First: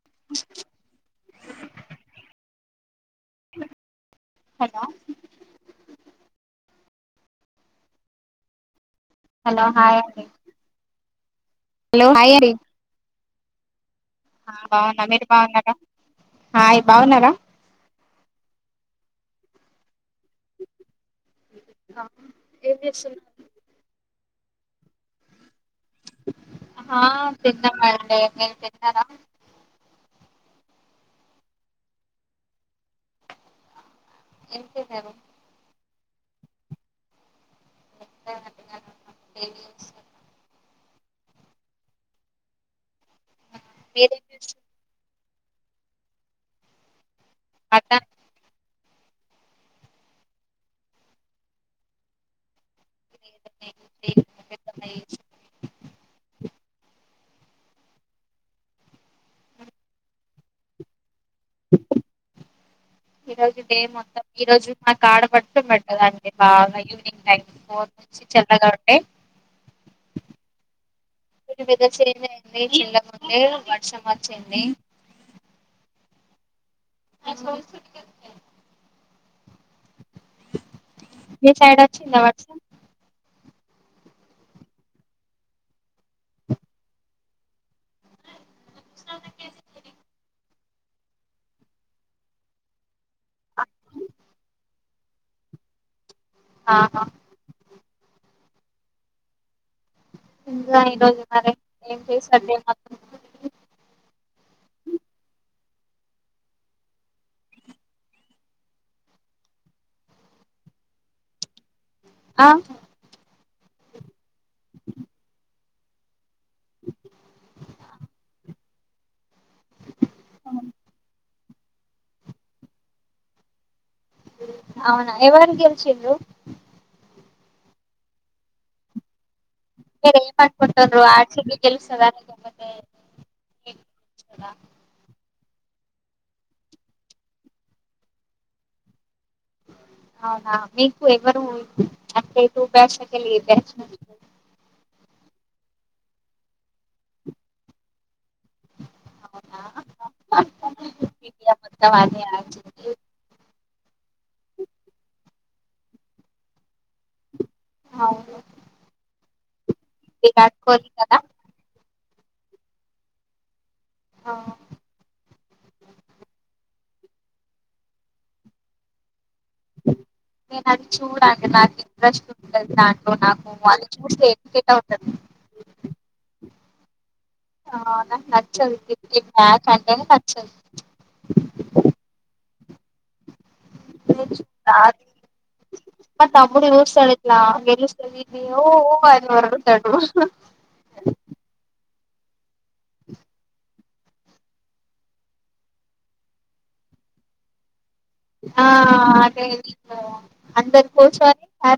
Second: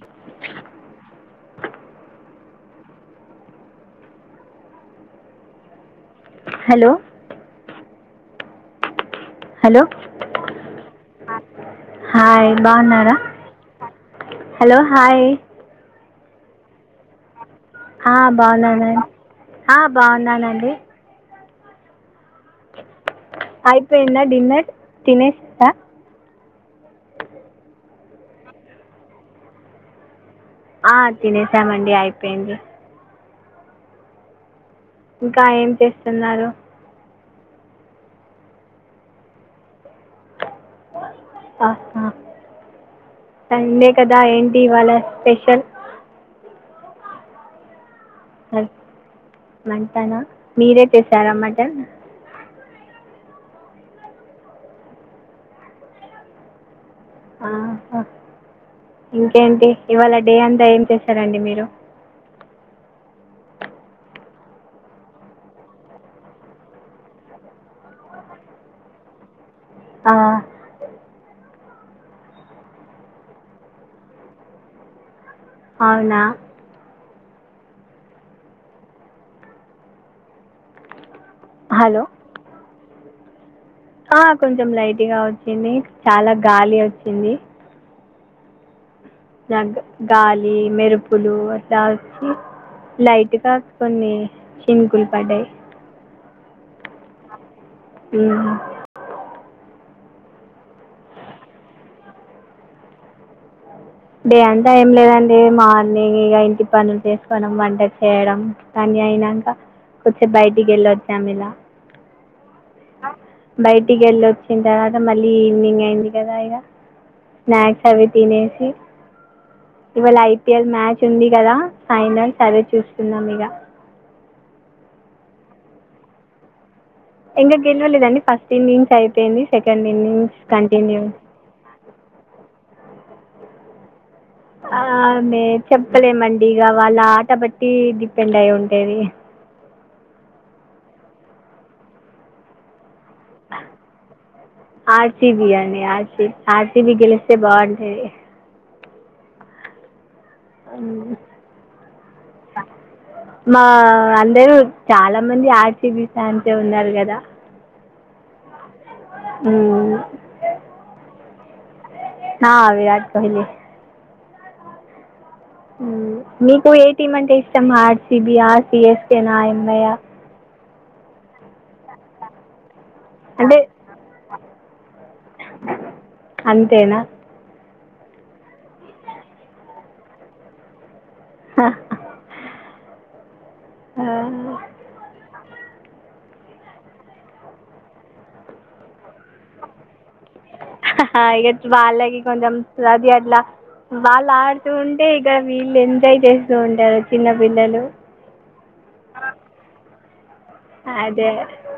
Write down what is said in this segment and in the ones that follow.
[inaudible] Hello hello hello hi అండి hello hi బాగున్నార ఆ బాగున్న మీరు బాగున్నార ఆ బాగున్నానండి ఆ బాగున్నానండి ఏం చేస్తున్నర్ అయిపోయింద డిన్నర్ దినేష్ సార్ ఆ తిన్నమండి మీరు తిన్నార ఆ తినేసామండి అయిపోయింది ఏం తిన్నారు ఇంక ఏం చేస్తున్నారు ఏం చేస్తున్నరు [unintelligible] ఆహ సండే కదా మీరేం ఏంటి ఇవాళ స్పెష్ షల్ అత వంటన మీరే చేశారా మటన్ [unintelligible] ఆహ ఇంకేంటి ఇవాళ డే అంతా ఏం చేస్ సరే అండి మీరు ఈ రోజు డే మొత్తం ఈ రోజు నా కాడ పట్టం పెట్టది అండి బాగా ఈవినింగ్ టైం లో చి చల్లాగ ఉంటె ఆ మీ వెదర్ చేంజ్ అయింది ఇంతకు ముందే వర్షం అచ్చింది. అవునా [inaudible] మీ సైడ్ హలో అచ్చిందా వర్షం ఆ కొంచెం లైట్గ ఒచ్చింది చాల గాలి ఒచ్చింది లైక్ గాలి మెరుపులు అట్ల ఒచ్చి [inaudible] లైట్ గ కొన్ని చినుకులు పడ్డయి ఆహ ఊమ్ ఇంకా ఈరోజు మరే ఏం చేసారు డే అంత [inaudible] డే అంత ఏం లేదండి మార్నింగ్ ఇగ ఇంటి పనులు చేసుకోడం వంట చేయడం కాని అయినంక కొచ్చేప్ బయటికి వెళ్ళచ్చాం ఇల ఆ బయటికి ఎళ్ళి ఒచ్చిన తర్వాత మళ్ళీ ఈవినింగ్ అయింది కద ఇగ స్నాక్స్ అవి తినేసి ఇవాళ ఐ. పీ ఎల్ మ్యాచ్ ఉంది కద ఫైనల్స్ అదే చూస్తున్నాం ఇగ అవున ఎవరు గెలిషిండ్రు ఇంక గెలవలేదండి ఫస్ట్ ఇన్నింగ్స్ అయిపోయింది సెకండ్ ఇన్నింగ్స్ కంటిన్యూ ఆస్ట్రేలియా గెలుస్తదా ఇండియా [unintelligible] ఆ మే చెప్పలేమండి ఇగ వాళ్ళ ఆట బట్టి డిపెండ్ అయి ఉంటది హ్ అవునా మీకు ఎవరు అయితే చలి బ సిబియాని ఆశీ ఆస్ట్రేలియా గెలిస్తే బాగుంటుంది అవునా మొత్త ఆ అందరూ చాలా మంది ఆర్ సి బి ఫాన్సే ఉన్నారు కదా అవును ఉ విరాట్ కోహ్లీ కదా హా విరాట్ కోహ్లీ అవును మీకు ఏ టీం అంటే ఇష్టం ఆర్సిబి ఆ సిఎస్కె నా ఎంఐ ఆ నేను అది చూడండి నాకు ఇంట్రెస్ట్ ఉండదు దాంట్లో నాకు అంటే వాళ్ళు చూస్తే ఇరిటేట్ అవుతది అంతేనా ఆ నాకు నచ్చదు క్రికెట్ మ్యాచ్ అంటేనే నచ్చదు హ హ తెజు తాత్ మా తమ్ముడు చూస్తాడిట్లా గెలుస్తది టీము ఉకే ఇట్లా ఒర్రుతాడు ఇగ వాళ్ళకి కొంచం అది అట్ల వాళ్ళు ఆడుతూ ఉంటే ఇక్కడ వీళ్ళు ఎంజాయ్ చేస్తూ ఉంటారు చిన్న పిల్లలు ఆ అదేదే వీళ్ళు అందరు అదే కోసారి ఆ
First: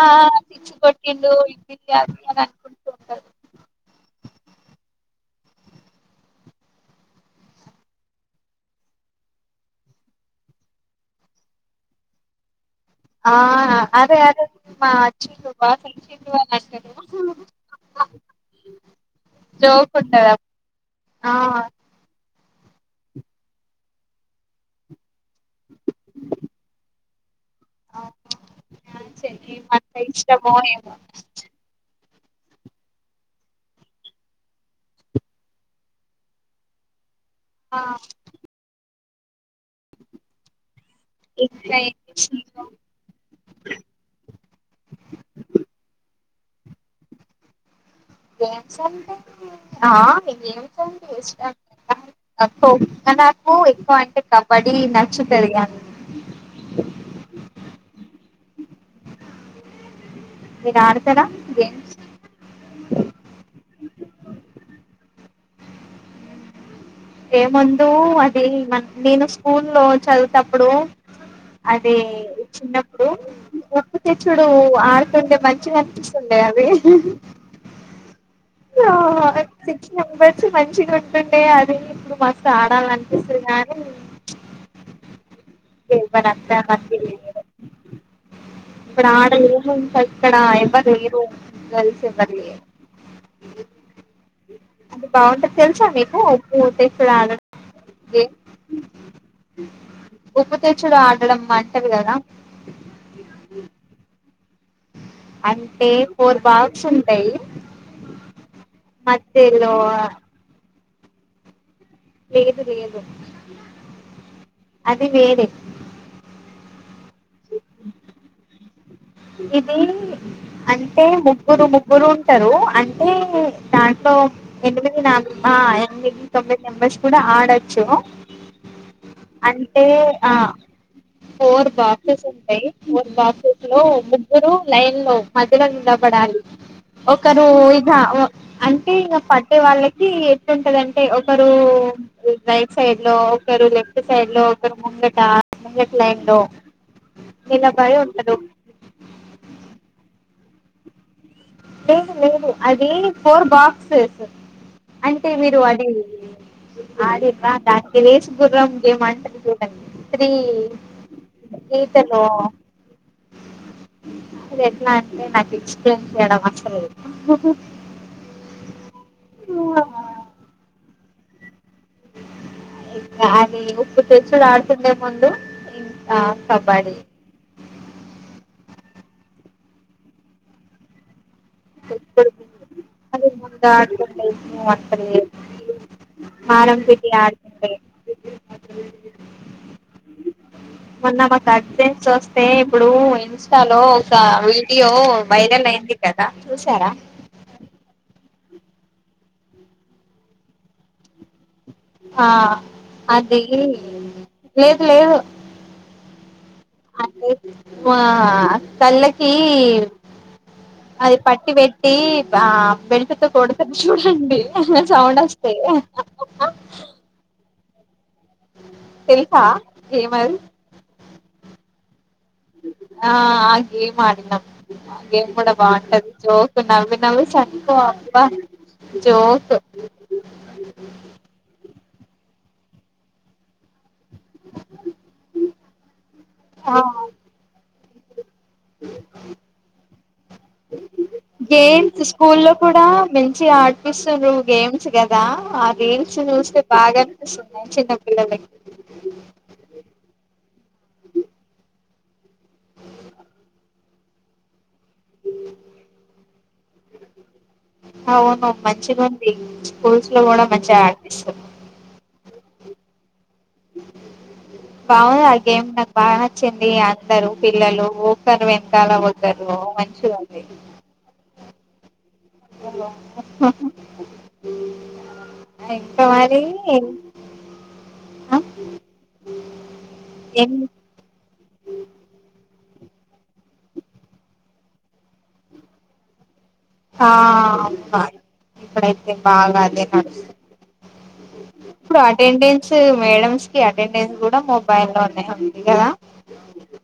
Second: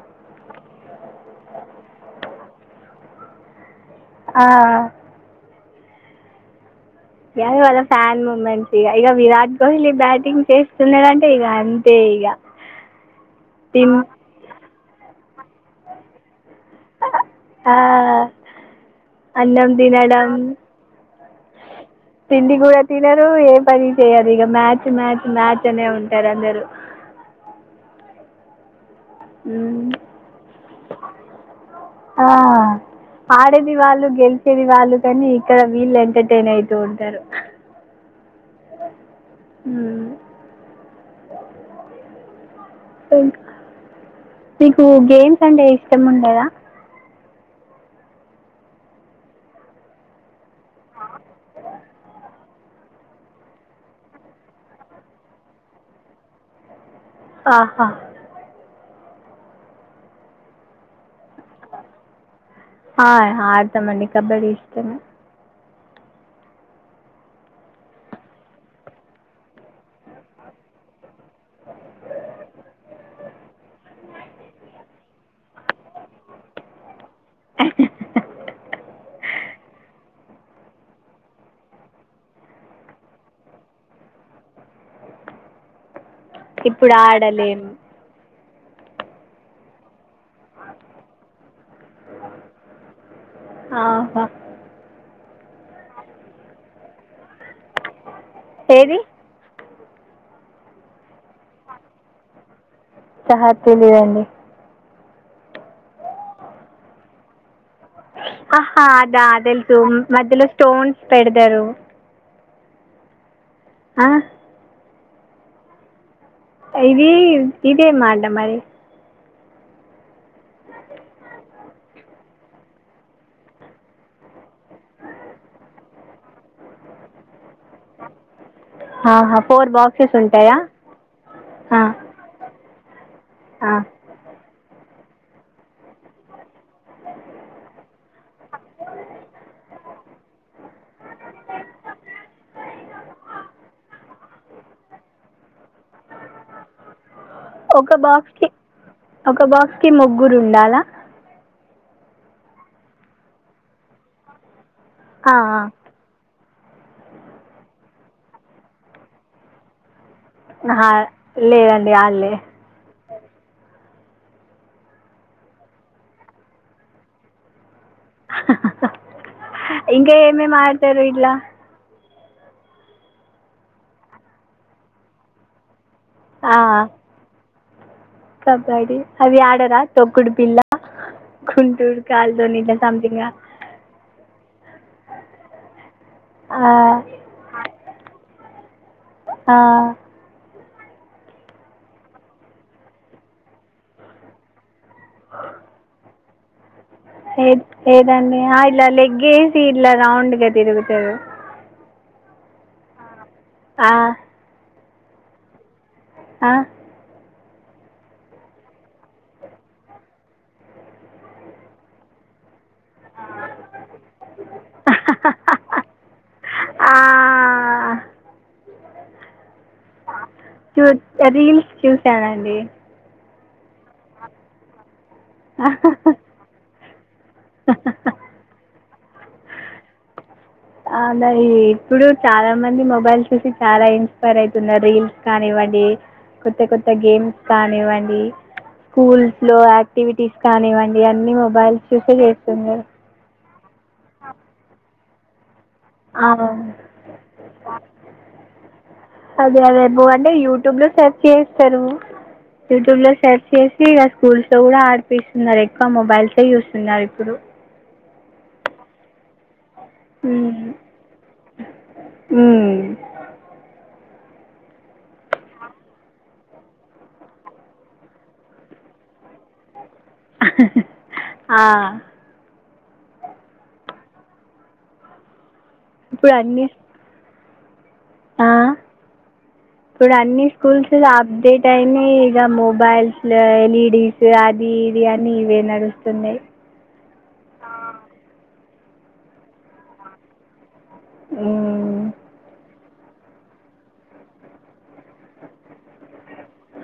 ఆ సిక్స్ కొటిండు ఇంది అ అని అనుకుంటూ ఉంటారు ఆ ఇగ వాళ్ళ ఫ్యాన్ మూమెంట్స్ ఇగ ఇగ విరాట్ కోహ్లీ బ్యాటింగ్ చేస్తున్నాడంటే ఇగ అంతే ఇగ ఆ అదె అదె మా అచ్చిండు బాస్ అచ్చిండు ఆ అన్నం జోక్ తినడం ఉంటది అప్పుడు. ఆ తిండి కూడా తినరు ఏ పని చేయదు ఇగ మ్యాచ్ మ్యాచ్ మ్యాచ్ అనే ఉంటారు అందరు ఉమ్. చేయిమంటే ఇష్టమో ఏమో ఆ ఆడేది వాళ్ళు గెలిచేది వాళ్ళు కానీ ఇక్కడ వీళ్ళు ఎంటర్టైన్ అయితూ ఉంటారు ఆ ఇంకా ఏంటి విశేషాలు మీకు గేమ్స్ అంటే ఇష్టం ఉండదా గేమ్స్ అంటే ఆ గేమ్స్ అంటే ఇష్టమే కాని నాక్ఖోఖో నాకు ఎక్కువ అంటే కబడ్డీ నచ్చుతది ఆహా మీరు ఆడతార గేమ్స్ ఆ ఆడతామండి కబడ్డి ఇష్టమే ఏ ముందు అది మన్ నేను స్కూలో చదువేతప్పుడు అదే చిన్నప్పుడు తె చుడు ఆడుతుండే మంచిగా అనిపిస్తుండే అవి సిక్స్ మెంబెర్స్ మంచిగా ఉంటుండే అది ఇప్పుడు మస్తు ఆడాలనిపిస్తుంది గాని ఓ [unintelligible] ఆడలేము ఇప్పుడు ఆడ ఇక్కడా ఎవరు లేరు కలిసే బర్లి ఆహా అ బాగుంటుంది తెలుసా మీకు ఉప్పు తెచ్చుడు ఆడడం ఏది ఉప్పుతెచ్చుడు ఆడడం అంటారు కదా సహా తెలియదండి అంటే ఫోర్ బాక్స్ ఉంటాయి ఆహా అదా మధ్యలో తెలుసు మధ్యలో స్టోన్స్ పెడతారు లేదు లేదు ఆ అది వేరే ఇది ఇదేం అట మరి ఇది అంటే ముగ్గురు ముగ్గురు ఉంటారు అంటే దాంట్లో ఎనిమిది నెం ఆ ఎనిమిది తోమిది మెంబర్స్ కూడా ఆడ చ్చు ఆహా ఫోర్ అంటే బాక్సెస్ ఆ ఉంటాయా ఫోర్ ఆ, బాక్సెస్ ఉంటాయి మూడు బాక్సెస్ ఆ. లో మూడు లైన్ లో మధ్యలో నిలబడాలి ఒకరు ఇక అంటే ఇక పట్టే వాళ్ళకి ఎట్ంటదింటే ఒకరు రైట్ సైడ్ లో ఒకరు లెఫ్ట్ సైడ్ లో ఒకరు ముంగట ముంగటి లైన్ లో ఒక నిలబడి ఉంటరు బాక్స్కి ఒక బాక్స్ కి ముగ్గురు ఉండాలా లేదు లేదు అది ఫోర్ బాక్స్ అంటే ఆ, మీరు ఆ. అది ఆడిర్రా దానికి రేసుగుర్రం గేమ్ అంటారు చూడండి త్రీ ఆహా, లేదండి త్రీతలో ఆడలే అ ఎట్లా అంటే నాకు ఎక్స్పీరియన్స్ చేయడం వస్తలేదు ఇంకా ఏమేం ఆడతారు ఇట్లా ఇకా అని ఉప్పు తెచ్చుడూ ఆడుతుండే ముందు ఆ కబడ్డీ కబడ్డీ అది ఆడరా తొక్కుడు బిల్లా కుంటుడు కాల్ తోని ఇలా సమ్ంతంగ్ గా ఆ దాకో మాత పెటి ఆడుంట ర్రంపీట్ ఆడతారు ఆ ఆ మొన్న మా కజిన్స్ వస్తే ఇప్పుడు ఇన్స్టాలో ఒక వీడియో వైరల్ అయింది కదా చూసారా ఏ ఏదండి ఇలా లెగ్ వేసి ఇలా రౌండ్గా తిరుగుతారు ఆ అది ఆ, లేదు లేదు ఆ. ఆ కళ్ళకి అది పట్టి పెట్టి ఆ బెల్టు తో కొడుతరు చూడండి సౌండ్ వస్తాయి ఆ తెలుసా గేమ్ అది చూ రీల్స్ చూసానండి ఆ ఆ గేమ్ ఆడినం గేమ్ కూడా బాంటది జోక్ నవ్ నువ్ చెప్పు అక్క జోక్ అలాయి ఇప్పుడు చాలా మంది మొబైల్ చూసి చాలా ఇన్ ఇన్స్పైర్ అయితున్నారు రీల్స్ కానివ్వండి కొత్త ఆ కొత్త గేమ్స్ కానివ్వండి స్కూల్స్ లో యాక్టివిటీస్ కానివ్వండి అన్ని మొబైల్స్ చూసే చేస్తున్నారు చిగా ఆడిపిస్తున్రు గేమ్స్ కదా రీల్స్ ఆ, చూస్తే బాగా అనిపిస్తున్నాయి చిన్నపిల్లలకి అదే అదే బో అంటే యూట్యూబ్ లో సెర్చ్ చేయిస్తరు యూట్యూబ్ లో సెర్చ్ చేసి ఇగ స్కూల్స్ లో కూడా ఆడిపిస్తున్నారు ఎక్కువ మొబైల్ చేయిస్తున్నారు ఇప్పుడు అవును మంచిగుంది స్కూల్స్ లో కూడా మ్మ్. మంచిగా ఆడ్పిస్తుర్రు మ్ బాగుంది ఆ గేమ్ నాకు బాగా నచ్చింది అందరు పిల్లలు ఒకరు వెనకాల ఓక్ కరు మంచిగుంది ఆ, ఇంత ఇప్పుడు మరీ అన్ని ఆ ఇప్పుడు అన్ని ఏం స్కూల్స్ గ అప్డేట్ అయినయ్ ఇక మొబ్ మొబైల్స్లో ఎల్ఈడీస్ అది ఇది అని ఇవే నడుస్తున్నాయి బాగ ఇక్కడైతే బాగా అదే నడుస్తు ఇప్పుడు ఉమ్, అటెండెన్స్ మేడమ్స్ కి అటెండెన్స్ కూడా మొబైల్ లోనే ఉంది కదా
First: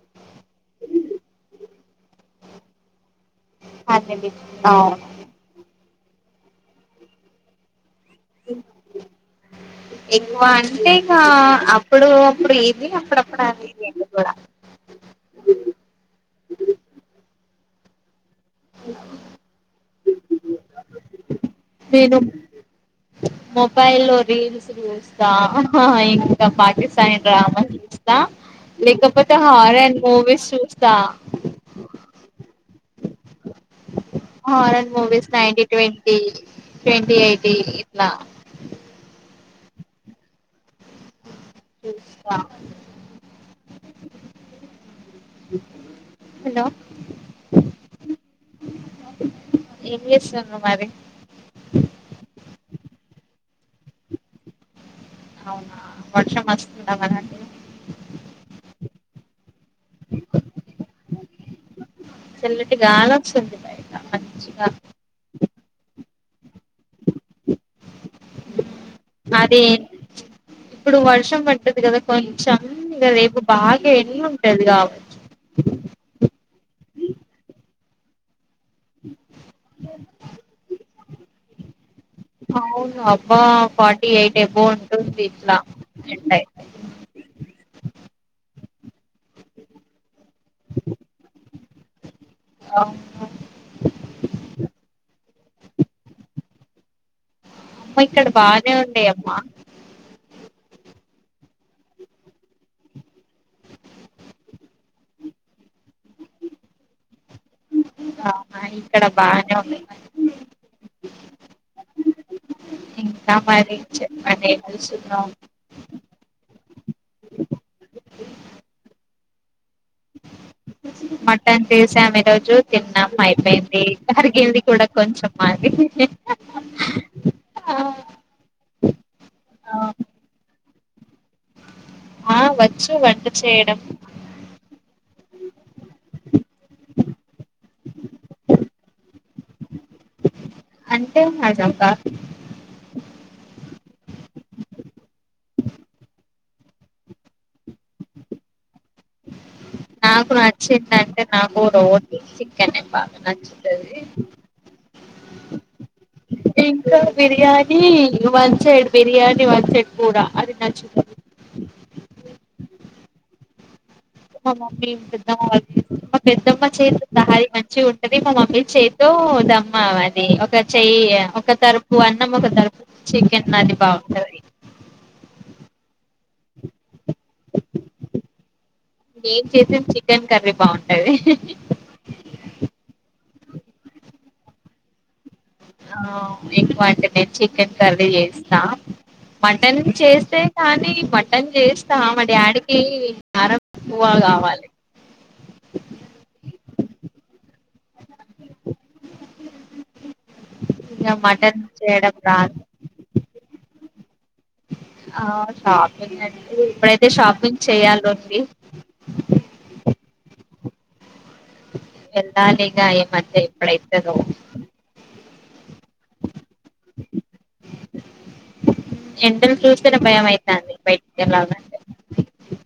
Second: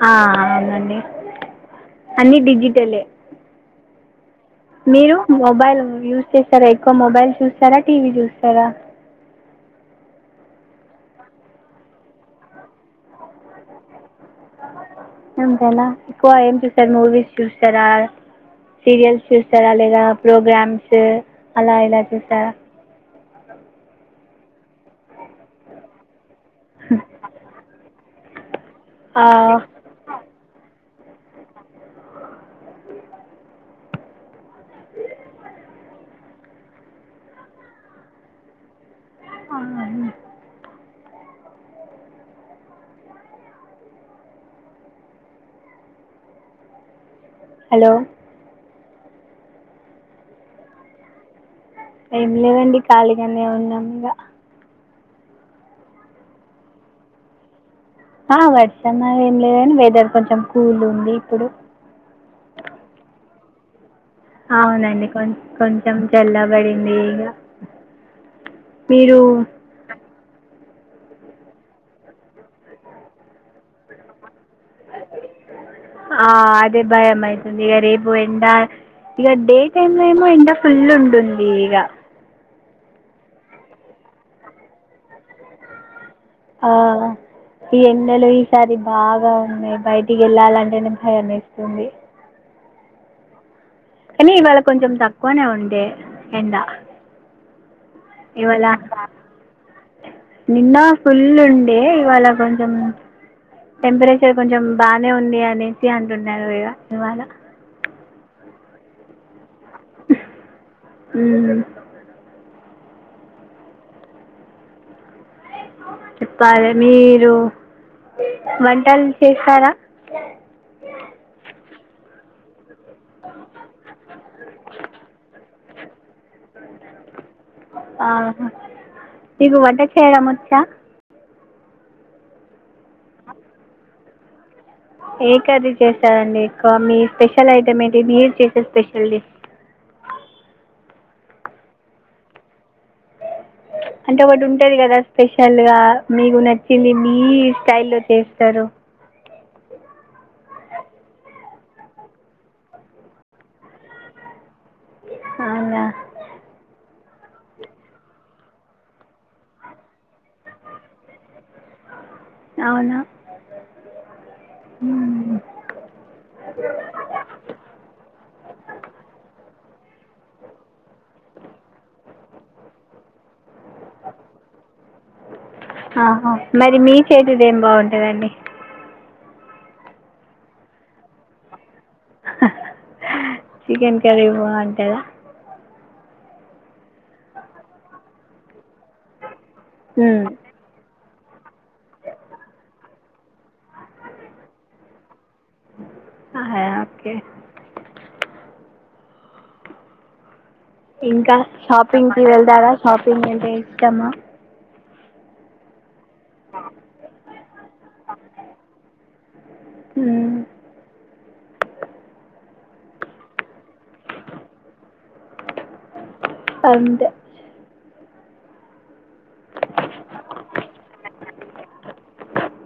ఆ అవునండి అన్ని డిజిటలే అదేలే మీరు మొబైల్ యూస్ చేస్తారా ఎక్కువ మొబైల్ చూస్తారా టీవీ చూస్తారా ఎక్కువ అంటే ఇంకా అప్పుడు అప్పుడు ఏది అప్పుడప్పుడు అది కూడా అంతేలే ఎక్కువ ఏం చూస్తారు మూవీస్ చూస్తారా సీరియల్స్ చూస్తారా లేదా ప్రోగ్రామ్స్ అలా ఇలా చూస్తారా మొబైల్ లో రీల్స్ చూస్తా ఇంకా పాకిస్తానీ డ్రామా చూస్ త ఆ, లేకపోతే హారర్ మూవీస్ చూస్తా horror movies ninety twenty twenty eighty ఇట్లా ఆహ చూస్తా హలో హలో ఎం చేస్తున్రు మరి ఏం లేవండి ఖాళీగానే ఉన్నాం ఇగ అవునా వర్షమస్తుందా మరటు ఆ వర్షం ఆలా ఏం లేదుగాని వెదర్ కొంచెం కూల్ ఉంది ఇప్పుడు చల్లటి గాలి వస్తుంది బయట మంచిగా అవునండి కొన్ కొంచెం చల్లబడి మీరు మీరు అది ఇప్పుడు వర్షం పడ్డది కదా కొంచెం ఇగ రేపు బాగా ఎన్ ఆ అదే భయమయ్తుంది ఇగ రేపు ఎండ ఇక డే టైమ్ లో ఏమో ఎండ ఫుల్ ఉంటుంది ఇగ అవును అబ్బా ఫార్టీ ఎయిట్ ఎబో ఉంటుంది ఇట్లా ఎండయి ఆ ఈ ఎండలు లు ఈసారి బాగా ఉన్నాయి బయట్ ఇంటికెళ్ళాలంటేనే భయమేస్తుంది అవును కానీ ఇవాళ కొంచెం తక్కువనే ఉండే ఎండ అమ్మ ఇక్కడ ఇవాళ బానే ఉండే అమ్మా నిన్న ఫుల్ ఉండే ఇవాళ కొంచెం టెంపరేచర్ కొంచెం బానే ఉంది అనేసి అంటున్నారు ఇగ ఇవాళ ఆ ఇక్కడ బానే ఉన్ ఉ ఇంకా మరి చె అదె చెప్పాలె మీరు వంటలు చేశారా ఆ చేశాం ఈరోజు తిన్నాం అయిపోయింది అరిగింది కూడా కొంచెం మాది ఆహ మీకు వంట చేయడం వచ్చా ఆ వచ్చు వంట చేయడం ఏ కర్రీ చేస్తారండి ఎక్కువ మీ స్పెషల్ ఐటమ్ ఏంటి మీరు చేసే స్పెషల్ డి అవు అంటే మజాకా అ అంటే ఒకటి ఉంటది కదా స్పెషల్ గా మీకు నచ్చింది మీ స్టైల్ లో చేస్తారు అ నాకు నచ్చిందంటె నాకు రోజ్ చికనే బాగా నచ్చుతది అవ్నా ఇంకా biryani one side biryani one side కూడా అది నచ్చుతది అవునా మా మొమ్మి మ్మ్. పెద్దమ్మ వాళ్ళ ఇన్ మా పెద్దమ్మ చేతి దహార మంచి ఉంటది మా మమ్మీ చేతో ద మామది ఒక చెయ్యి ఒక తరపు అన్నం ఒక తరపు చికెన్ అది బాగుంటది అహ మరి మీ చేతిది ఏం బాగుంటదండి నేను చేసిన చికెన్ కర్రీ బాగుంటది చికెన్ కర్రీ బాగుంటదా ఆ ఎక్కువ అంటే నేను చికెన్ కర్రీ చేస్తా మటన్ చేస్తే కానీ మ టన్ చేస్తా మా డ్యాడికి కి ఆరంకువ కావాలి అహ ఓకే ఇక ఇంకా మటన్ షాపింగ్ చేయడం కి రాదు వెళ్తావా షాపింగ్ అంటే ఇష్టమా ఆ షాపింగ్ అండి ఇప్పుడైతే షాపింగ్ చేయలోంది ఊ ఎల్లలింగ ఏమంటే ఇప్పుడైతదొ అంతే ఎండలు చూస్తే భయంమయితాంది బయటికి వెళ్ళాలంటే